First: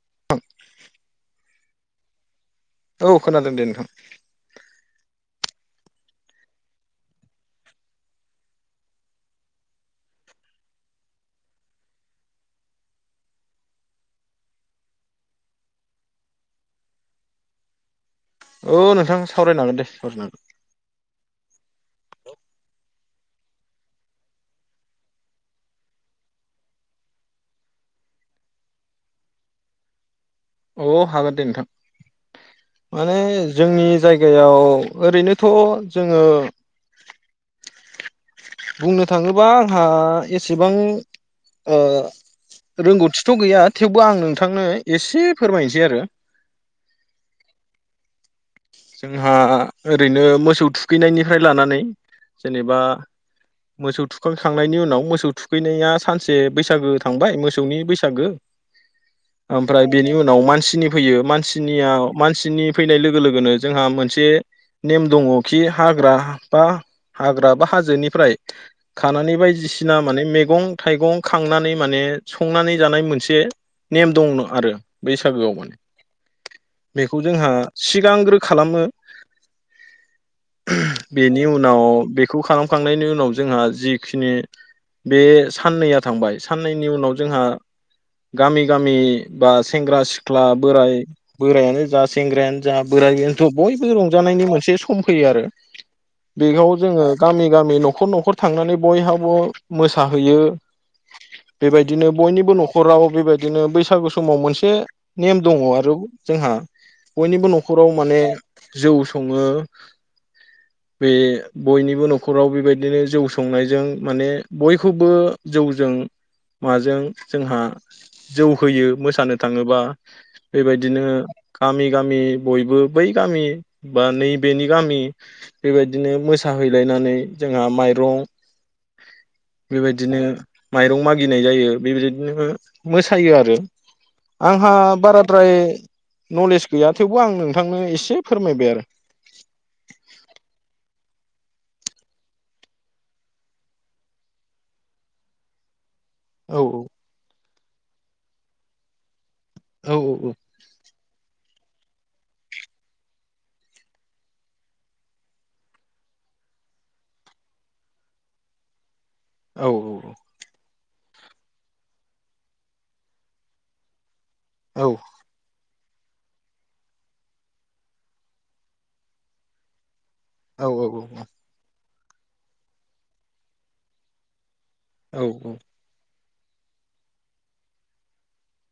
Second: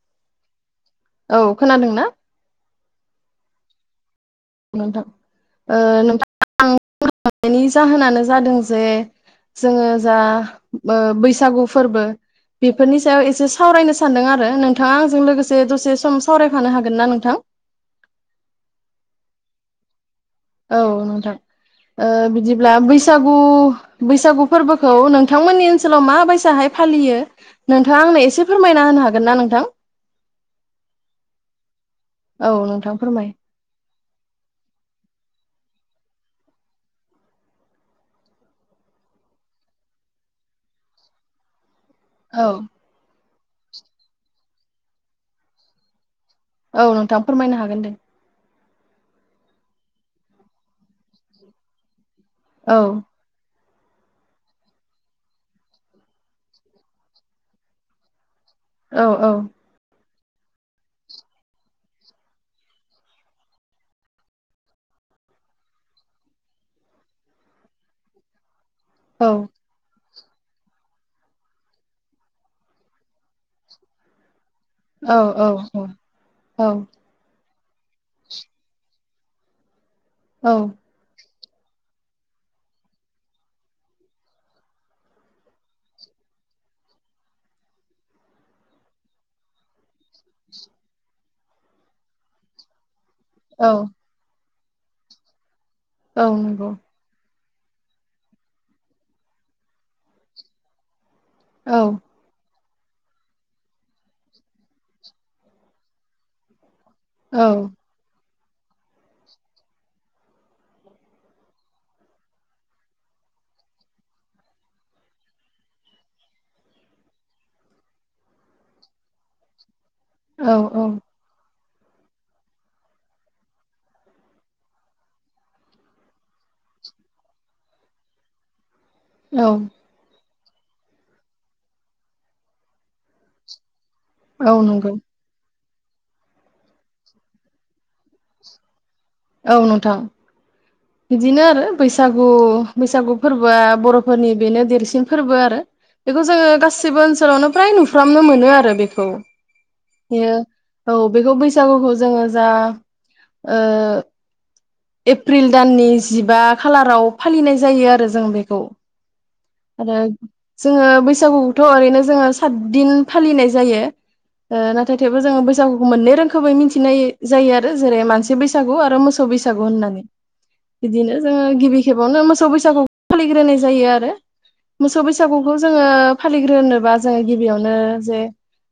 [unintelligible] औ खोनादोंना? औ खोनादों दे नोंथां। नोंथां ओ नोंथां नायनि जाहोनानो जादों जे जोङो जा ओ बैसागु फोरबो बेफोरनि सायाव एसे सावरायनो सानदों आरो नोंथाङा आंजों लोगोसे दसे सम सावरायफानो हागोन ना नोंथां? औ नोंथां सावरायनांगोन दे सावरायनो हागोन। औ नोंथां ओ बिदिब्ला बैसागु बैसागु फोरबोखौ नोंथांमोननि ओनसोलाव माबायसाहाय फालियो नोंथाङा आंनो एसे फोरमायना होनो हागोन ना नोंथां? औ हागोन दे नोंथां औ नोंथां माने फोरमाय जोंनि जायगायाव ओरैनोथ' जोङो बुंनो थाङोबा आंहा एसेबां ओ औ रोंगौथि थ' गैया थेवबो आं नोंथांनो एसे फोरमायनोसै आरो। औ नोंथाङा फोरमायनो हागोन दे। जोंहा ओरैनो मोसौ थुखैनायनिफ्राय लानानै जेनेबा औ मोसौ थुखांखांनायनि उनाव मोसौ थुखैनाया सानसे बैसागो थांबाय मोसौनि बैसागो। औ औ ओमफ्राय बेनि उनाव नाव मानसिनि फैयो मानसिनिया मानसिनि फैनाय लोगो लोगो लोगो लोगोनो जोंहा मोनसे नेम दङ खि हाग्रा बा हाग्रा बा हाजोनिफ्राय औ खानानै बायदिसिना माने मैगं थाइगं खांनानै माने संनानै जानाय मोनसे नेम दंनो। आरो औ बैसागोआव माने औ औ बेखौ जोंहा सिगांग्रो खालामो। औ बेनि उन नाव बेखौ खालामखांनायनि उनाव जोंहा जिखिनि बे साननैया थांबाय साननैनि उनाव जोंहा गामि गामि बा सेंग्रा सिख्ला बोराय बोरायानो जा सेंग्रायानो बोरायथ' औ बयबो रंजानायनि मोन से सम फैयो आरो। औ बेखौ नंगौ जोङो गामि गामि न'खर न'खर थांनानै बयहाबो मोसाहोयो औ बेबायदिनो औ बयनिबो न'खर खराव बेबायदिनो बैसागु समाव मोनसे नेम दङ आरो जोंहा। बयनिबो औ न'खराव माने जौ सङो बे बयनिबो न'खराव बेबायदिनो जौ संनायजों माने बयखौबो जौजों माजों जोंहा जौ होयो मोसानो थाङोबा। औ बेबायदिनो गामि गामि बयबो बै गामि बा नैबेनि गामि बेबायदिनो मोसाहैलायनानै जोंहा माइरं औ बेबायदिनो माइरं मागिनाय जायो बेबायदिदिनो मोसायो आरो। औ आंहा नंगौ बाराद्राय न'लेस गैया थेवबो आं नोंथांनो एसे फोरमायबाय आरो औ नोंथां बिदिनो आरो बैसागु बैसागु फोरबोआ बर'फोरनि बेनो देरसिन फोरबो आरो बेखौ जोङो गासिबो ओनसोलावनो फ्राय नुफ्रामनो मोनो आरो बेखौ औ बेयो औ बेखौ बै। सागुखौ जोङो जा ओ। एप्रिल दाननि जिबा खालाराव फालिनाय जायो आरो जों बेखौ। औ आरो। जोङो बैसागुखौथ' ओरैनो जोङो सातदिन फालिनाय जायो। ओ औ नाथाय थेवबो जो बै। सागुखौ मोनैै मोन जायो आरो जेरै मानसि बैसागु आरो मोसौ बैसा। सागु होननानै। औ बिदिनो जोङो गिबि। गिबिआवनो मोसौ बैसागु फालिग्रोनाय जायो आरो। मोसौ औ बैसागुखौ जोङो। फालिग्रोनोबा जोङो गिबियावनो जे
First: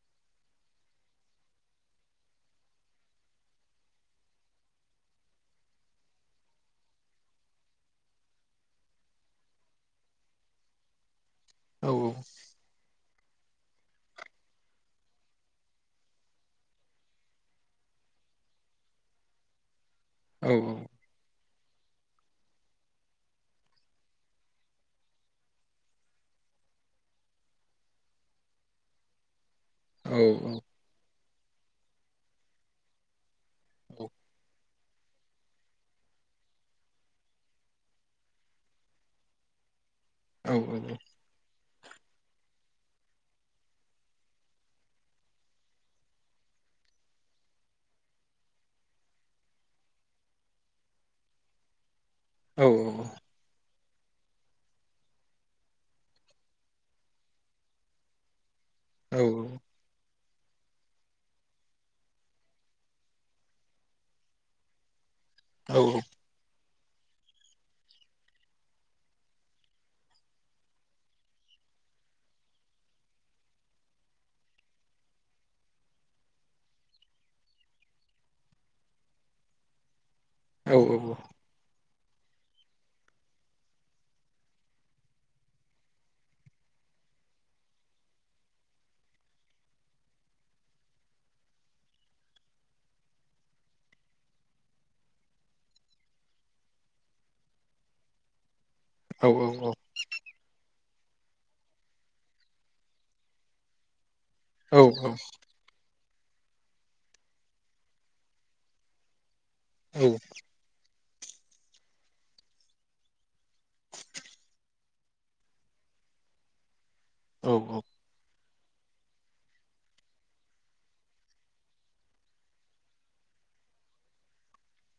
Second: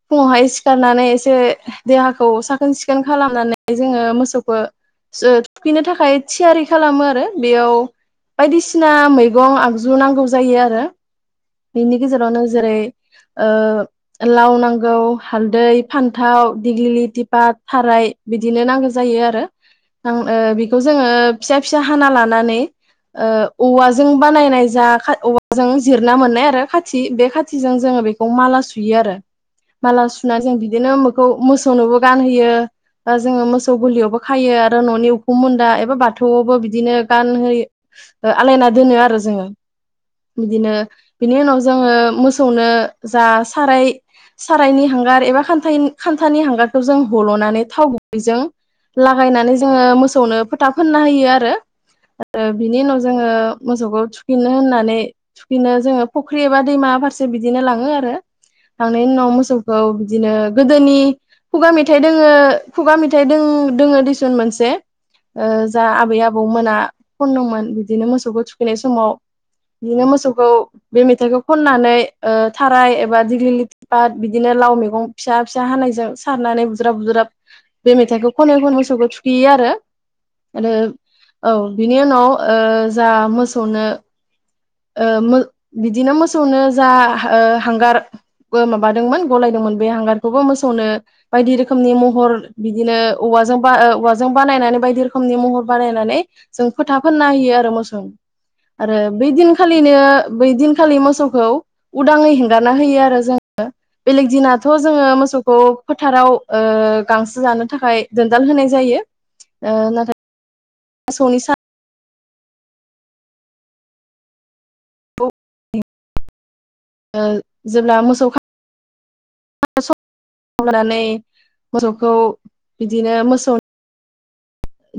फुङावहाय सिखारनानै एसे देहाखौ साखोन सिखोन खालामनानै जोङो मोसौखौ। थुखैनो थाखाय थियारि खालामो आरो बेयाव बायदिसिना मैगं आगजु नांगौ जायो आरो। औ बेनि गेजेरावनो जेरै। ओ लाव नांगौ हालदै फान्थाव दिग्लि पा थाराय बिदिनो नांगौ जायो आरो। उम ओ बिखौ औ जोङो। फिसा फिसा हाना लानानै ओ औवाजों बानायनाय जा औ जों जिर। ना मोननाय आरो खाथि बे खाथिजों जोङो बेखौ माला सुयो आरो। माला सुना जों बिदिनो मो। खौ मोसौनोबो गानहयो दा जो। सौ गलियावबो औ खायो। [inaudible] औ औ औ। नि उनाव जोङो मोसौनो जा साराय सारायनि हांगार एबा खान्थानि हांगारखौ जों हल'नानै थाव गुबैजों लागायनानै जोङो मोसौनो फोथा फोनना होयो आरो। बिनि उनाव जोङो। मोसौखौ थुखैनो होननानै। बिदिनो जोङो फुख्रि एबा दैमा फारसे बिदिनो लाङो आरो। खांनायनि उनाव मोसौखौ। बिदिनो गोदोनि खुगा मेथाइ दङो खुगा मेथाइ दो-दोङो दिसुन मोनसे। ओ जा आबै आबौमोना। खनदोंमोन बिदिनो मोसौखौ थुखैनाय समाव बिदिनो मोसौ खौ बे मेथाइखौ खननानै ओ थाराय एबा दिग्लि पाट बिदिनो लाव मैगं फिसा फिसा हानायजों सारनानै बुज्राब बुज्राब बे मेथाइखौ खनै खनै मोसौखौ थुखैयो आरो। आरो औ। बिनि उनाव ओ जा मोसौनो ओ मो बिदिनो मोसौनो जा ओ हांगार माबादोंमोन गलायदोंमोन बे हांगारखौबो मोसौनो बायदि रोखोमनि महर बिदिनो औवाजों बा औवाजों बानायनानै बायदि रोखोमनि महर बानायनानै जों फोथा फोनना होयो आरो मोसौनो। आरो बैदिन खालिनो बैदिन खालि मोसौखौ उदाङै हेंगारना होयो आरो जोङो बेलेग दिनाथ' जोङो मोसौखौ फोथाराव ओ गांसो जानो थाखाय दोनदाल होनाय जायो। ओ औ नाथाय मोसौनि सान [inaudible] ओ औ जेब्ला मोसौ [inaudible] लानानै मोसौखौ बिदिनो मोसौ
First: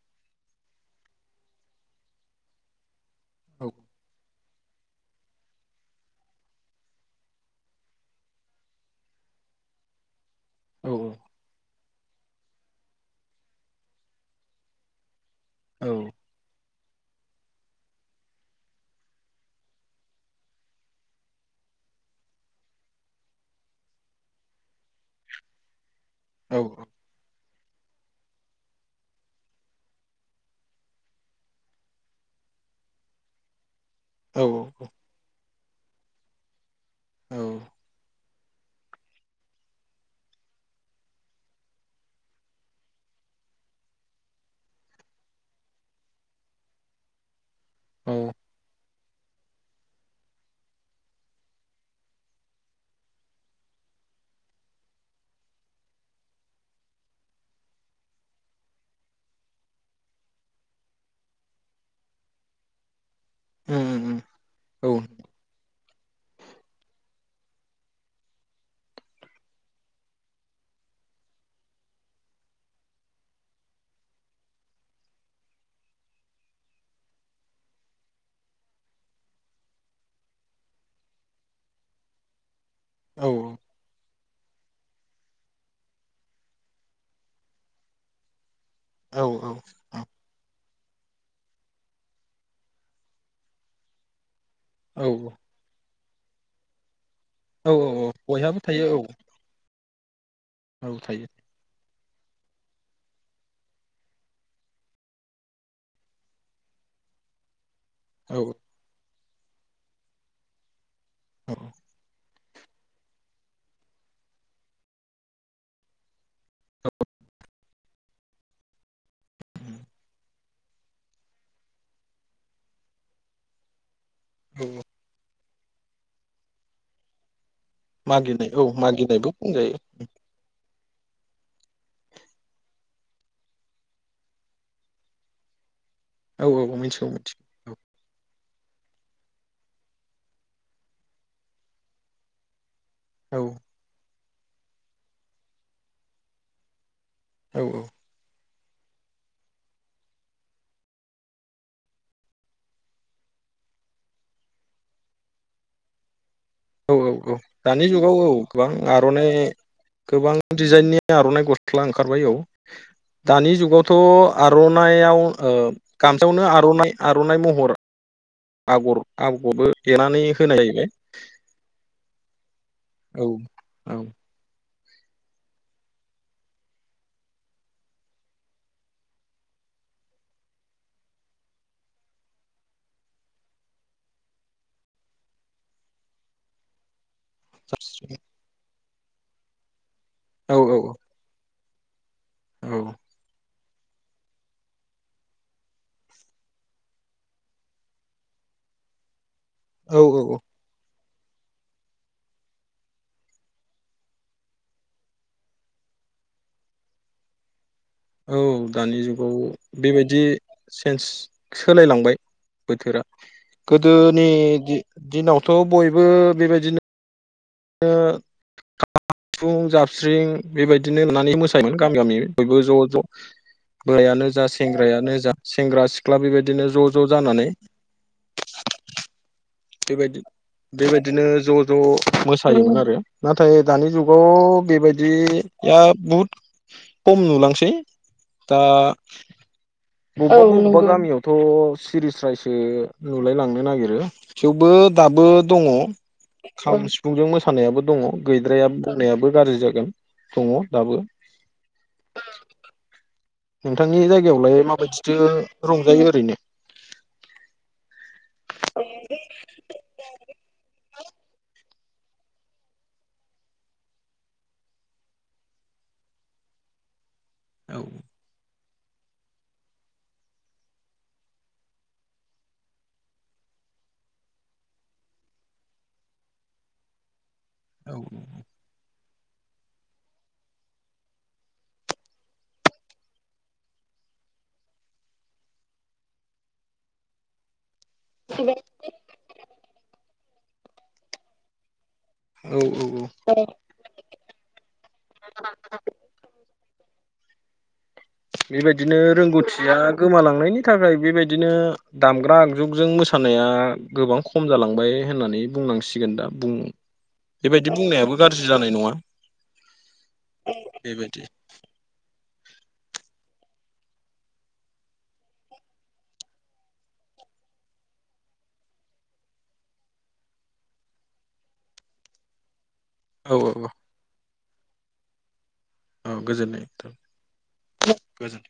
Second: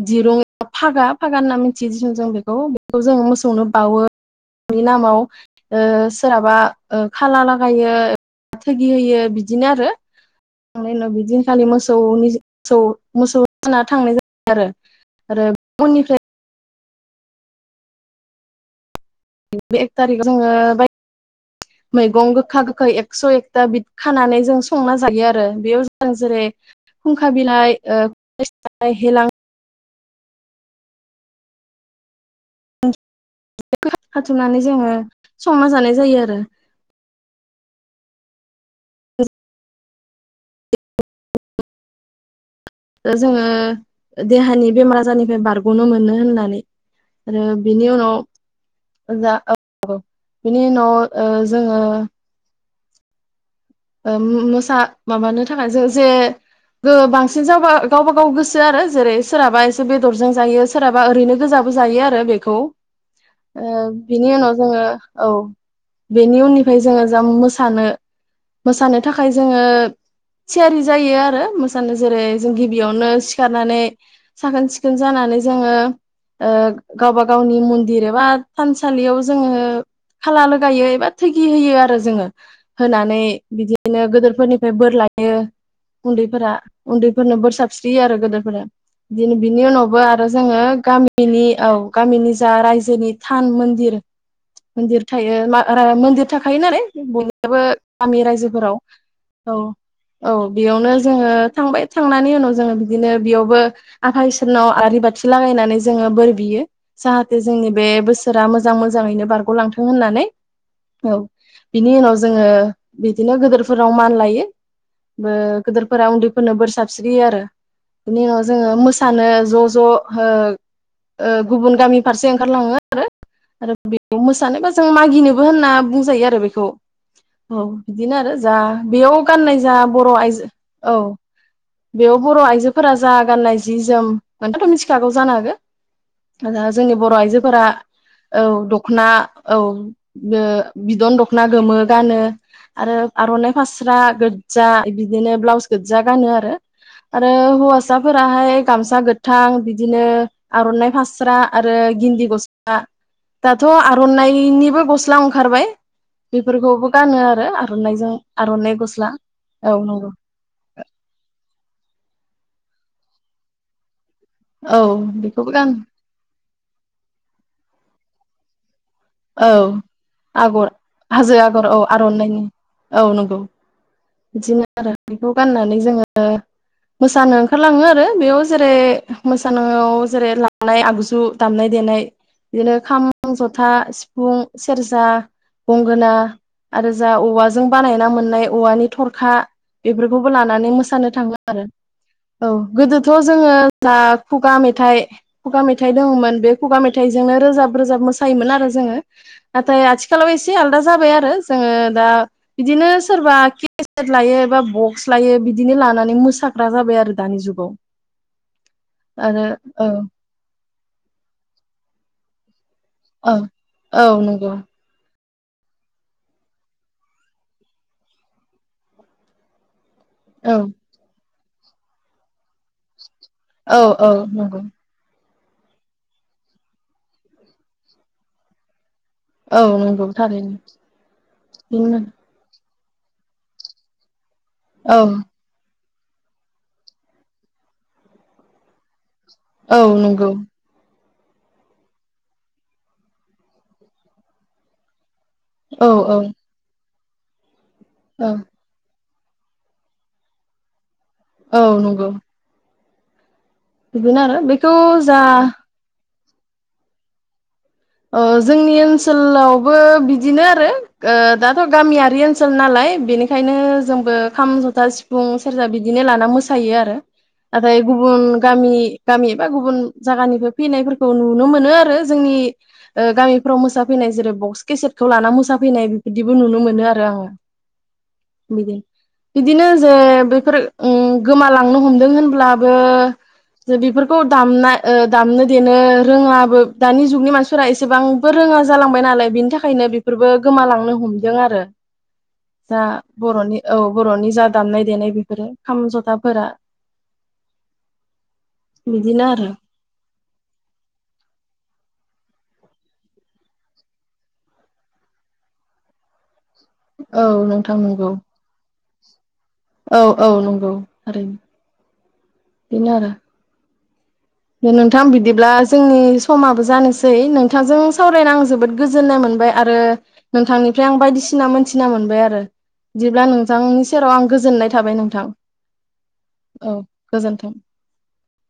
दिरुं फागा फागा होनना मिनथियो जों बेखौ खौ जों औ मोसौनो बावो मोसौनि नामाव ओ सोरहाबा ओ खाला लागायो थोगि होयो बिदिनो आरो। खांनायनि बि दिन खालि मोसौ खौ [inaudible] मोसौ होना थांनाय आरो। आरो औ उननिफ्राय बे एक थारिखआव जोङो मैगं गोखा गोखा एकस' एकथा बिदि खानानै जों संना जायो आरो बेयाव जों जों जेरै औ फुंखा बिलाइ ओ [inaudible] बेखौ औ खाथुमनानै जोङो संना जानाय जायो आरो। औ [inaudible] जोङो देहानि बेमार आजारनिफ्राय बारग'नो मोनो होननानै आरो। बिनि औ उनाव जा औ औ बिनि उनाव ओ जोङो ओ मोसा माबानो थाखाय जों जे बांसिन जाबा गावबा गाव गोसो आरो जेरै सोरहाबा एसे बेदरजों जायो सोरहाबा ओरैनो गोजाबो जायो आरो बेखौ। ओ उम बिनि उनाव जोङो उम औ। बेनि उननिफ्राय जोङो जा मोसानो मोसानो थाखाय जोङो थियारि जायो आरो मोसानो जेरै जों गिबियावनो सिखारनानै साखोन सिखोन जानानै जोङो गावबा गावनि मन्दिर एबा थानसालियाव जोङो खाला लगायो एबा थैगि होयो आरो जोङो होनानै औ बिदिनो गोदरफोरनिफ्राय बोर लायो उन्दैफोरा उन्दैफोरनो बोर साबस्रियो आरो गोदोरफोरा। औ दि बिनि उनावबो आरो जोङो। गामिनि औ गामिनि जा रायजोनि थान मन्दिर। मन्दिर औ थायो । मा आ रा गा मन्दिर थाखायो नालाय बय औ औ औ बयहाबो। आव थायो औ औ। औ औ बेयावनो थायो जोङो थांबाय थांनानै उनाव जोङो बिदिनो बेयावबो आफा इसोरनाव आरि बाथि लागायनानै जोङो बोर बियो जाहाथे जोंनि बे औ बोसोरा मोजां मोजाङैनो बार गलांथों होननानै। औ बिनि उनाव जो ङो। बिदिनो गोदोरफोराव मान लायो ओ गोदोरफोरा उन्दैफोरनो बोर साबस्रियो आरो बिनि उनाव जोङो मो सानो ज' ज'हो ओ गुबुन गामि फारसे ओंखारलाङो आरो। आरो बे औ मोसानोबा जों मागिनो। बोहोनना बुंजायो आरो बेखौ औ। बिदिनो आरो मागिनाय जा औ बेयाव मागिनायबो गाननाय जा बुंजायो बर' आयजो। औ बेयाव बर' आइजोफोरा जा गाननाय जि जोम नोंथाङाथ मिथिखागौ जानो हागौ। औ दा औ जोंनि मिथिगौ बर' आइजोफोरा। मिथिगौ औ दखना औ बो बिदन दखना गोमो गानो। आरो औ आर'नाइ फास्रा गो जा बिदिनो ब्लाउस गोजा गानो आरो। आरो औ होवासाफोराहाय गामसा गोथां बिदिनो आर'नाइ फास्रा आरो गिन्दि गस्ला दाथ' आर'नाइनिबो गस्ला ओंखारबाय। बेफोरखौबो गानो आरो नि जुाव आर'नाइजों औ गोबां आर'नाइ गस्ला आर'नाइ औ नंगौ गोबां दिजाइननि आर' नाय गस्ला ओंखारबाय औ दानि जुगावथ' औ आर'नाइाव बेखौबो ओ गानो गामसायावनो आर'नाइ आर'नाइ महर। आगर औ आगरबो एरनानै होनाय आगर जाहैबाय हाजो आगर औ आर'इनि औ नंगौ बिदिनो। आरो बेखौ गाननानै जोङो मोसानो ओंखारलाङो आरो बेयाव जेरै मोसानायाव जेरै लानाय आगजु दामनाय देनाय बिदिनो खाम जथा सि फुं सेरजा गंगोना आरो जा औवाजों बानायना साबस्रि मोननाय औवानि। थरखा। बेफोरखौबो औ लानानै औ मोसानो थाङो। आरो। औ गोदोथ' जोङो। दा खुगा मेथाइ खुगा मेथाइ दङमोन बे खुगा मेथाइजोंनो रोजाब रोजाब मोसायोमोन आरो जोङो नाथाय औ आथिखालाव औ एसे आलदा जाबाय आरो जोङो दा बिदिनो सोरबा केसेट लायो एबा बक्स लायो बिदिनो लानानै मोसाग्रा जाबाय आरो दानि जुगाव औ दानि जुगाव आरो औ बेबायदि सेन्स सोलायलांबाय बोथोरा औ औ गोदोनि नंगौ दि-दिनाव थ बयबो बेबायदिनो [unintelligible] साबस्रिं औ बेबायदिनो लानानै मोसा योमोन गामि गामि बयबो ज' ज' औ औ बोरायानो जा नंगौ सेंग्रायानो जा सेंग्रा सिख्ला बेबायदिनो ज' ज' जानानै औ नंगौ बेबायदि थारैनो बेबायदिनो ज' बिदिनो ज' मोसायोमोन नाथाय दानि जुगाव औ बेबायदिया बुहुद खम नुलांसै दा औ नंगौ बबेबा बबेबा गामियाव थ' सिरि स्रायसो नुलाय लांनो नागिरो थेवबो दाबो दङ औ औ खाम सिफुं फुंजों मोसा नायाबो दङ औ गैद्रायाबो होननायाबो गाज्रि जागोन दङ दाबो औ नंगौ नोंथांनि बिदिनो आरो जायगायावलाय बेखौ जा माबायदिथो रंजायो ओरैनो ओ जोंनि ओनसोलावबो बिदिनो आरो ओ दाथ गामियारि ओनसोल नालाय बेनिखायनो जोंबो खाम जथा सिफुं सेरजा बिदिनो लाना मोसायो आरो औ नाथाय गुबुन गामि गामि एबा गुबुन जागानिफाय फैनायफोरखौ नुनो मोनो आरो जोंनि ओ गामिफोराव मोसाफैनाय जेरै बक्स केसेटखौ लाना मोसाफैनाय बेफोरबादिबो नुनो मोनो आरो आङो औ औ। बिदि बिदिनो जे बेफोर उम गोमालांनो हमदों होनब्लाबो जे बेफोरखौ दामना दामनो देनो रोङाबो दानि जुगनि मानसि। प्राइस। एसेबांबो रोङा जालांबाय नालाय बिनि थाखायनो। फोरबो गोमालांनो हमदों आरो। औ जा औ बरनि औ बरनि जा दामनाय देनाय बेफोरो खाम जथाफोरा। बेबायदिनो बिदिनो आरो रोंगौथिया गोमालांनायनि थाखाय बेबायदिनो दामग्रा। जुगजों मोसानाया गोबां खम जालांबाय होननानै बुंनांसिगोन दा। बुं औ बेबायदि नोंथां नंगौ बुंनायाबो गाज्रि जानाय नङा। औ औ नंगौ बेबायदि थारैनो। इनारो। दे नोंथां बिदिब्ला जोंनि समाबो जानोसै नोंथांजों सावरायनो आं जोबोद गोजोननाय मोनबाय आरो नोंथांनिफ्राय आं बायदिसिना मोनथिना मोनबाय आरो। बिदिब्ला औ औ नोंथांनि सेराव आं। गोजोननाय थाबाय नोंथां। औ गोजोननाय औ था गोजोन्थों गोजोन।